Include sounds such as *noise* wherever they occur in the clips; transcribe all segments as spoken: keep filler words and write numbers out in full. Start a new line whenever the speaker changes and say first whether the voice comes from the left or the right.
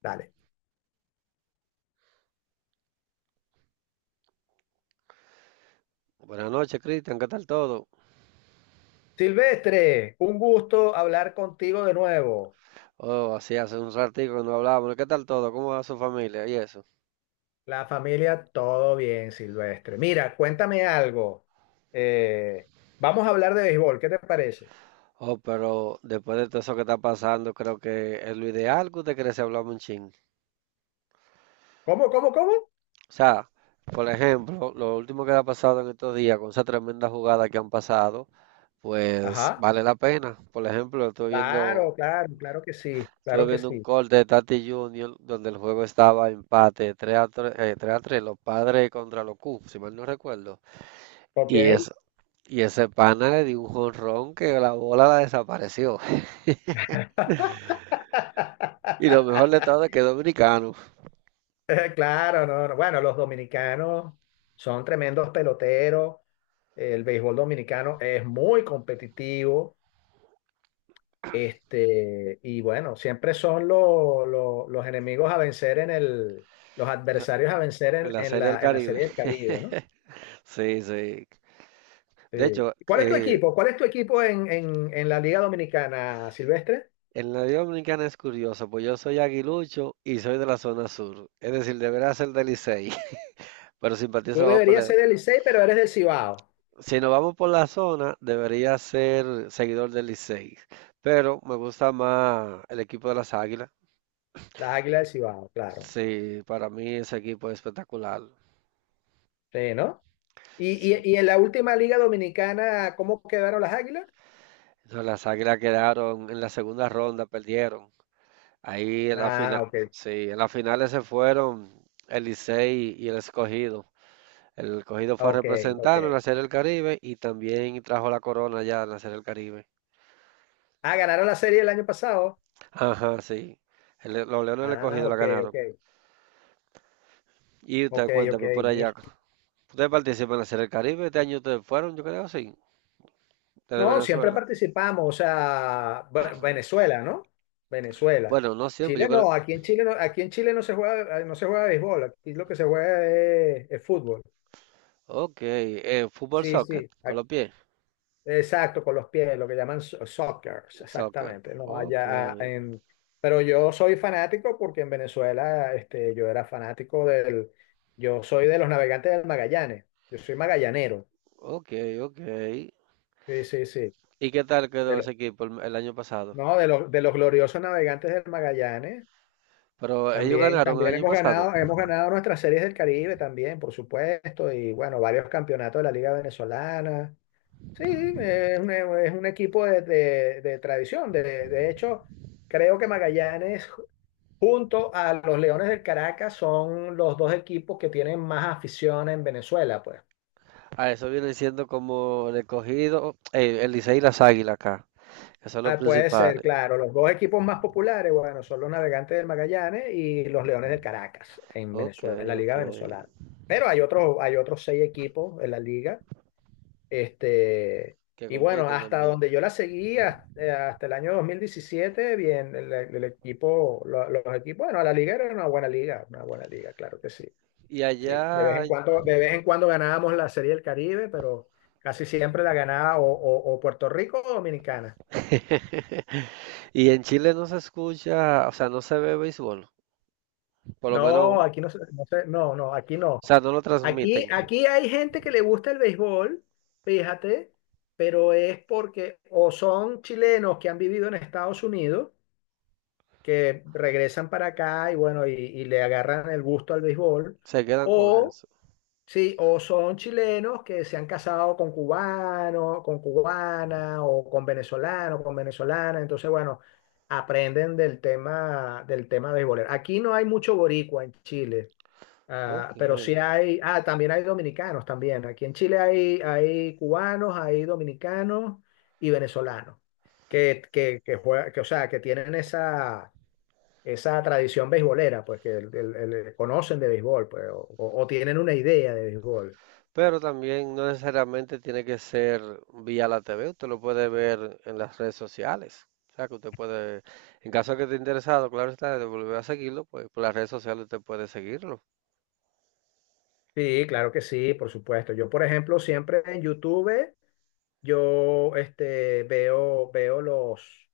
left: Dale.
right: Buenas noches, Cristian, ¿qué tal todo?
left: Silvestre, un gusto hablar contigo de nuevo.
right: Oh, así hace un ratico que no hablábamos. ¿Qué tal todo? ¿Cómo va su familia y eso?
left: La familia, todo bien, Silvestre. Mira, cuéntame algo. Eh, Vamos a hablar de béisbol, ¿qué te parece?
right: Oh, pero después de todo eso que está pasando, creo que es lo ideal que usted cree si hablamos un chin.
left: ¿Cómo, cómo, cómo?
right: O sea, por ejemplo, lo último que ha pasado en estos días, con esa tremenda jugada que han pasado, pues
left: Ajá.
right: vale la pena. Por ejemplo, estoy viendo,
left: Claro, claro, claro que sí,
right: estuve
left: claro que
right: viendo un
left: sí.
right: corte de Tati Junior donde el juego estaba empate tres a tres, eh, tres a tres, los padres contra los Cubs, si mal no recuerdo. Y
left: Ok.
right: es Y ese pana le dio un jonrón que la bola la desapareció. *laughs* Y lo mejor de
left: *laughs*
right: todo es que es dominicano,
left: Eh, Claro, no, no. Bueno, los dominicanos son tremendos peloteros. El béisbol dominicano es muy competitivo. Este, y bueno, siempre son lo- lo- los enemigos a vencer en el, los
right: la-
left: adversarios a vencer
right: en
left: en,
right: la
left: en
right: Serie del
left: la, en la
right: Caribe.
left: Serie del Caribe, ¿no?
right: *laughs* Sí, sí. De
left: Sí.
right: hecho,
left: ¿Cuál es tu
right: eh,
left: equipo? ¿Cuál es tu equipo en, en- en la Liga Dominicana, Silvestre?
right: en la Liga Dominicana es curioso, pues yo soy aguilucho y soy de la zona sur. Es decir, debería ser del Licey, *laughs* pero
left: Tú
right: simpatizo más por
left: deberías
right: la-
left: ser del Licey, pero eres del Cibao,
right: Si nos vamos por la zona, debería ser seguidor del Licey. Pero me gusta más el equipo de las Águilas.
left: las Águilas del Cibao, claro.
right: Sí, para mí ese equipo es espectacular.
left: Sí, ¿no? Y,
right: Sí.
left: y, y en la última Liga Dominicana, ¿cómo quedaron las Águilas?
right: No, las Águilas quedaron en la segunda ronda, perdieron. Ahí en la final,
left: Ah, ok,
right: sí, en las finales se fueron el Licey y el Escogido. El Escogido fue a
left: ok, ok.
right: representarnos en la Serie del Caribe y también trajo la corona ya en la Serie del Caribe.
left: Ah, ganaron la serie el año pasado.
right: Ajá, sí. El- los Leones del
left: Ah,
right: Escogido la
left: ok, ok,
right: ganaron. Y usted
left: ok, ok,
right: cuéntame por
left: mira.
right: allá. ¿Ustedes participan en la Serie del Caribe? Este año ustedes fueron, yo creo, sí. Desde
left: No, siempre
right: Venezuela.
left: participamos, o sea, Ve- Venezuela, ¿no? Venezuela.
right: Bueno, no siempre, yo
left: Chile
right: creo.
left: no, aquí en Chile no, aquí en Chile no se juega, no se juega béisbol, aquí lo que se juega es, es fútbol.
right: Ok, eh, fútbol
left: Sí,
right: soccer,
left: sí,
right: con
left: ac-
right: los pies.
left: exacto, con los pies, lo que llaman so- soccer,
right: Soccer.
left: exactamente. No,
right: Ok.
left: allá ah, en, pero yo soy fanático porque en Venezuela, este, yo era fanático del, yo soy de los navegantes del Magallanes, yo soy magallanero.
right: Ok, ok.
left: Sí, sí, sí.
right: ¿Y qué tal
left: De
right: quedó
left: lo-
right: ese equipo el, el año pasado?
left: no, de los, de los gloriosos navegantes del Magallanes.
right: Pero ellos
left: También,
right: ganaron el
left: también
right: año
left: hemos
right: pasado.
left: ganado, hemos ganado nuestras series del Caribe también, por supuesto, y bueno, varios campeonatos de la Liga Venezolana. Sí, eh, es un, es un equipo de, de- de tradición. De, de hecho, creo que Magallanes, junto a los Leones del Caracas, son los dos equipos que tienen más afición en Venezuela, pues.
right: Ah, eso viene siendo como el Escogido, eh, el Licey y las Águilas acá, que son los
left: Ah, puede ser,
right: principales.
left: claro. Los dos equipos más populares, bueno, son los Navegantes del Magallanes y los Leones del Caracas en
right: Ok,
left: Venezuela, en la
right: ok.
left: Liga Venezolana. Pero hay otros, hay otros seis equipos en la liga. Este,
right: Que
left: y bueno,
right: compiten
left: hasta
right: también.
left: donde yo la seguí, hasta, eh, hasta el año dos mil diecisiete bien, el, el equipo, lo- los equipos, bueno, la liga era una buena liga, una buena liga, claro que sí.
right: Y
left: Sí, de vez
right: allá,
left: en
right: en-
left: cuando, de vez en cuando ganábamos la Serie del Caribe, pero casi siempre la ganaba o, o- o Puerto Rico o Dominicana.
right: *laughs* Y en Chile no se escucha, o sea, no se ve béisbol. Por lo menos,
left: No,
right: o
left: aquí no se- no se- no, no, aquí no.
right: sea, no lo
left: Aquí,
right: transmiten.
left: aquí hay gente que le gusta el béisbol, fíjate, pero es porque o son chilenos que han vivido en Estados Unidos que regresan para acá y bueno, y, y le agarran el gusto al béisbol,
right: Se quedan con
left: o
right: eso.
left: sí, o son chilenos que se han casado con cubanos, con cubana, o con venezolano, con venezolana, entonces bueno, aprenden del tema, del tema béisbolero. Aquí no hay mucho boricua en Chile. Ah,
right: Ok.
left: pero sí hay, ah, también hay dominicanos también. Aquí en Chile hay, hay cubanos, hay dominicanos y venezolanos que, que, que juega- que, o sea, que tienen esa, esa tradición beisbolera, pues que el- el- el- eh, conocen de béisbol, pues, o, o- tienen una idea de béisbol.
right: Pero también no necesariamente tiene que ser vía la T V, usted lo puede ver en las redes sociales. O sea, que usted puede, en caso de que esté interesado, claro está, de volver a seguirlo, pues por las redes sociales usted puede seguirlo.
left: Sí, claro que sí, por supuesto. Yo, por ejemplo, siempre en YouTube, yo este, veo, veo los,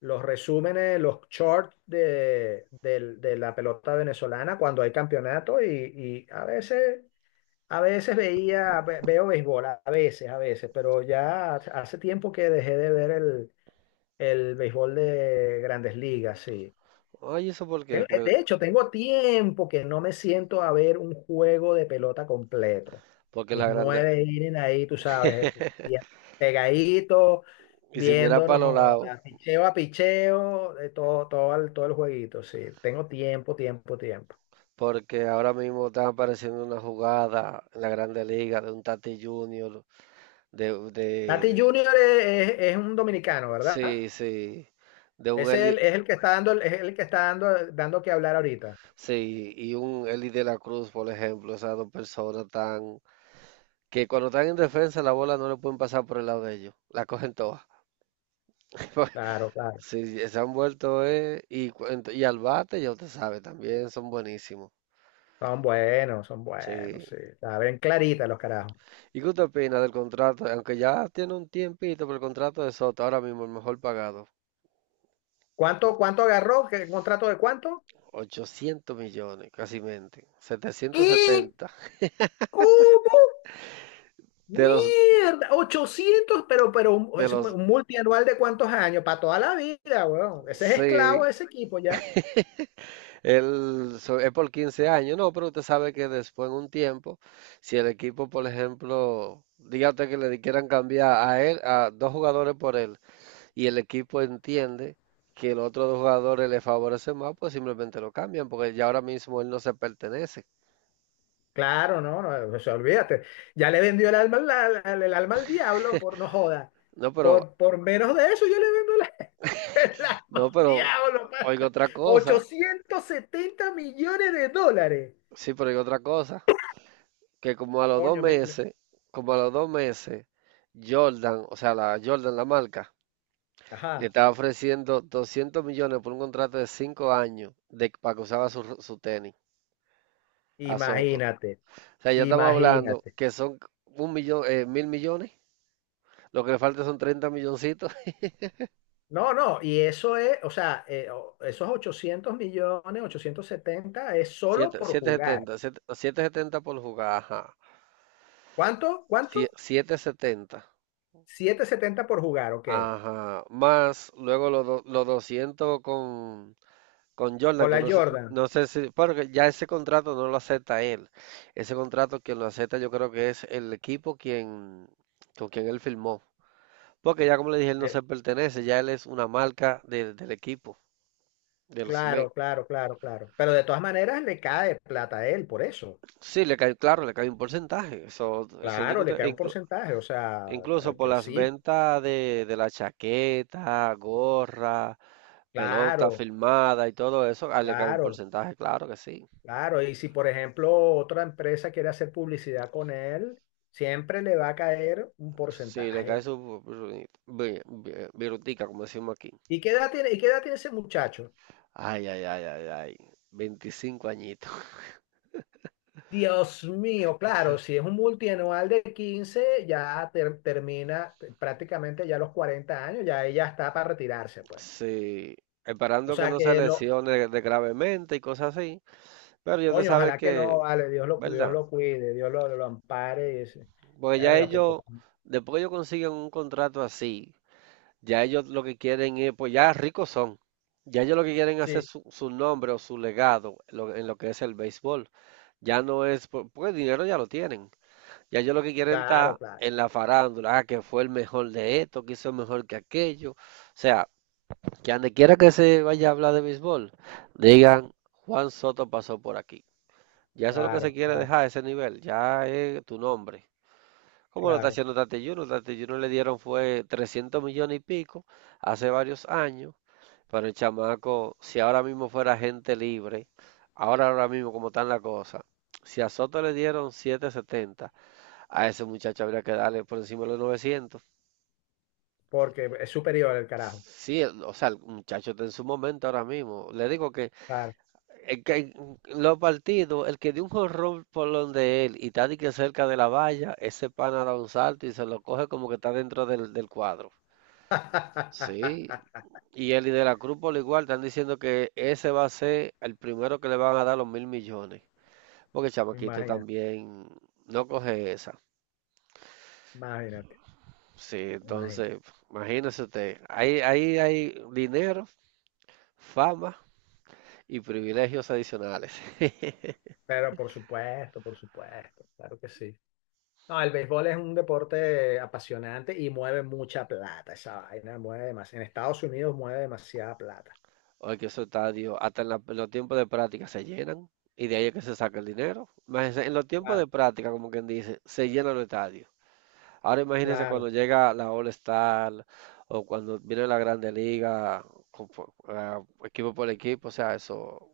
left: los resúmenes, los shorts de, del- de la pelota venezolana cuando hay campeonato y, y, a veces, a veces veía, ve- veo béisbol, a a veces, a veces, pero ya hace tiempo que dejé de ver el, el béisbol de grandes ligas, sí.
right: Oye, ¿eso por qué?
left: Tengo- eh,
right: Pues,
left: de hecho, tengo tiempo que no me siento a ver un juego de pelota completo.
right: porque
left: Mis
right: la grande,
left: nueve vienen ahí, tú sabes, eh, pegaditos,
right: y si mira para
left: viéndonos,
right: los lados,
left: joda, picheo a picheo, de todo, todo el, todo el jueguito, sí. Tengo tiempo, tiempo, tiempo.
right: porque ahora mismo están apareciendo una jugada en la Grande Liga de un Tati Junior, de,
left: Tati
right: de,
left: Junior es, es- es un dominicano, ¿verdad?
right: sí, sí, de un
left: Es
right: Eli,
left: el, es el que está dando, es el que está dando, dando que hablar ahorita.
right: sí, y un Eli de la Cruz, por ejemplo, esas dos personas tan que cuando están en defensa la bola no le pueden pasar por el lado de ellos, la cogen todas. *laughs*
left: Claro, claro.
right: Sí, sí, se han vuelto, eh, y, cu- ent- y al bate, ya usted sabe, también son buenísimos.
left: Son buenos, son
right: Sí.
left: buenos, sí. Está clarita los carajos.
right: ¿Y qué usted opina del contrato? Aunque ya tiene un tiempito, pero el contrato de Soto, ahora mismo el mejor pagado,
left: ¿Cuánto, cuánto agarró? ¿Qué contrato de cuánto?
right: ochocientos millones, casi mente,
left: ¿Qué?
right: setecientos setenta.
left: ¿Cómo?
right: De los,
left: Mierda, Ochocientos, pero, pero un-
right: de
left: es
right: los,
left: un multianual de cuántos años, para toda la vida, weón. Ese es
right: sí,
left: esclavo de ese equipo ya.
right: Él so- es por quince años, no, pero usted sabe que después en un tiempo, si el equipo, por ejemplo, diga usted que le quieran cambiar a él, a dos jugadores por él, y el equipo entiende que los otros dos jugadores le favorecen más, pues simplemente lo cambian, porque ya ahora mismo él no se pertenece.
left: Claro, no, no, se olvídate. Ya le vendió el alma, al- al- el alma al diablo, por no joda.
right: No, pero,
left: Por, por menos de eso, yo le vendo la- *laughs* el alma
right: no,
left: al
right: pero,
left: diablo,
right: oiga
left: pana.
right: otra cosa,
left: ochocientos setenta millones de dólares.
right: sí, pero oiga otra cosa, que como a los dos
left: Coño, me- me-
right: meses, como a los dos meses, Jordan, o sea, la Jordan, la marca, le
left: ajá,
right: estaba ofreciendo doscientos millones por un contrato de cinco años de, para que usaba su, su tenis a Soto. O
left: imagínate,
right: sea, ya estamos hablando
left: imagínate.
right: que son un millón, eh, mil millones. Lo que le falta son treinta milloncitos. *laughs*
left: No, no, y eso es, o sea, eh, o- esos ochocientos millones, ochocientos setenta es solo
right: siete,
left: por jugar.
right: setecientos setenta, siete, setenta por jugar, ajá.
left: ¿Cuánto?
right: Sie-
left: ¿Cuánto?
right: setecientos setenta,
left: setecientos setenta por jugar, ok.
right: ajá. Más luego los, do- los doscientos con, con Jordan,
left: Con
right: que
left: la
right: no sé,
left: Jordan.
right: no sé si, porque ya ese contrato no lo acepta él. Ese contrato quien lo acepta yo creo que es el equipo quien, con quien él firmó. Porque ya como le dije, él no
left: Eh,
right: se pertenece, ya él es una marca de- del equipo, de los Mets.
left: claro, claro, claro, claro. Pero de todas maneras le cae plata a él, por eso.
right: Sí, le cae, claro, le cae un porcentaje. Eso, eso
left: Claro, le
right: indiscute- e
left: cae un
right: inclu-
left: porcentaje, o sea,
right: incluso
left: eh,
right: por
left: que
right: las
left: sí,
right: ventas de, de la chaqueta, gorra, pelota
left: claro,
right: firmada y todo eso, a él le cae un
left: claro,
right: porcentaje, claro que sí.
left: claro. Y si, por ejemplo, otra empresa quiere hacer publicidad con él, siempre le va a caer un
right: Sí, le cae
left: porcentaje.
right: su bru- bru- bru- brutica, como decimos aquí.
left: ¿Y qué edad tiene, y qué edad tiene ese muchacho?
right: Ay, ay, ay, ay, ay. veinticinco añitos. *laughs*
left: Dios mío, claro, si es un multianual de quince, ya ter- termina eh, prácticamente ya los cuarenta años, ya ella está para retirarse, pues.
right: Sí.
left: O
right: Esperando que
left: sea
right: no se
left: que lo,
right: lesione de gravemente y cosas así. Pero yo te
left: coño,
right: sabe
left: ojalá que
right: que,
left: no, vale, Dios lo, Dios
right: ¿verdad?
left: lo cuide, Dios lo, lo ampare y ese-
right: Porque ya
left: verga, porque
right: ellos, después que ellos consiguen un contrato así, ya ellos lo que quieren es, pues ya ricos son. Ya ellos lo que quieren es hacer
left: sí,
right: su, su nombre o su legado lo- en lo que es el béisbol. Ya no es, por- porque el dinero ya lo tienen. Ya yo lo que quieren
left: claro,
right: está
left: claro,
right: en la farándula, ah, que fue el mejor de esto, que hizo mejor que aquello. O sea, que donde quiera que se vaya a hablar de béisbol, digan, Juan Soto pasó por aquí. Ya eso es lo que se
left: claro,
right: quiere
left: claro,
right: dejar, ese nivel, ya es tu nombre. Como lo está
left: claro,
right: haciendo Tati Junior Tati Junior le dieron fue trescientos millones y pico hace varios años, pero el chamaco, si ahora mismo fuera gente libre, ahora ahora mismo como están las cosas, si a Soto le dieron setecientos setenta, a ese muchacho habría que darle por encima de los novecientos.
left: porque es superior el carajo,
right: Sí, o sea, el muchacho está en su momento ahora mismo. Le digo que,
left: claro.
right: el que- en los partidos, el que dio un jorrón por donde él y está de que cerca de la valla, ese pana da un salto y se lo coge como que está dentro del, del cuadro. Sí,
left: *laughs*
right: y él y De la Cruz por igual están diciendo que ese va a ser el primero que le van a dar los mil millones. Porque Chamaquito
left: Imagina,
right: también no coge esa.
left: imagínate,
right: Sí,
left: imagínate.
right: entonces, imagínese usted, ahí, ahí hay hay dinero, fama y privilegios adicionales. *laughs*
left: Pero por supuesto, por supuesto, claro que sí. No, el béisbol es un deporte apasionante y mueve mucha plata. Esa vaina mueve más. En Estados Unidos mueve demasiada plata.
right: Porque esos estadios, hasta en, la- en los tiempos de práctica se llenan y de ahí es que se saca el dinero. Imagínense, en los tiempos de
left: Claro,
right: práctica, como quien dice, se llenan los estadios. Ahora imagínense
left: claro,
right: cuando llega la All-Star o cuando viene la Grande Liga, con- por- ah, equipo por equipo, o sea, eso,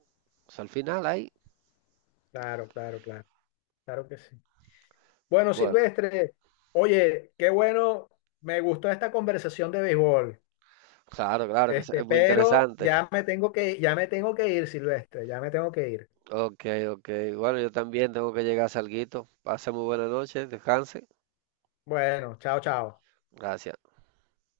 right: eso al final ahí,
left: claro, claro, claro. Claro que sí. Bueno,
right: bueno.
left: Silvestre, oye, qué bueno. Me gustó esta conversación de béisbol.
right: Claro, claro, que es
left: Este,
right: es muy
left: pero
right: interesante.
left: ya me tengo que, ya me tengo que ir, Silvestre. Ya me tengo que ir.
right: Ok, ok. Bueno, yo también tengo que llegar a salguito. Pase muy buena noche, descanse.
left: Bueno, chao, chao.
right: Gracias.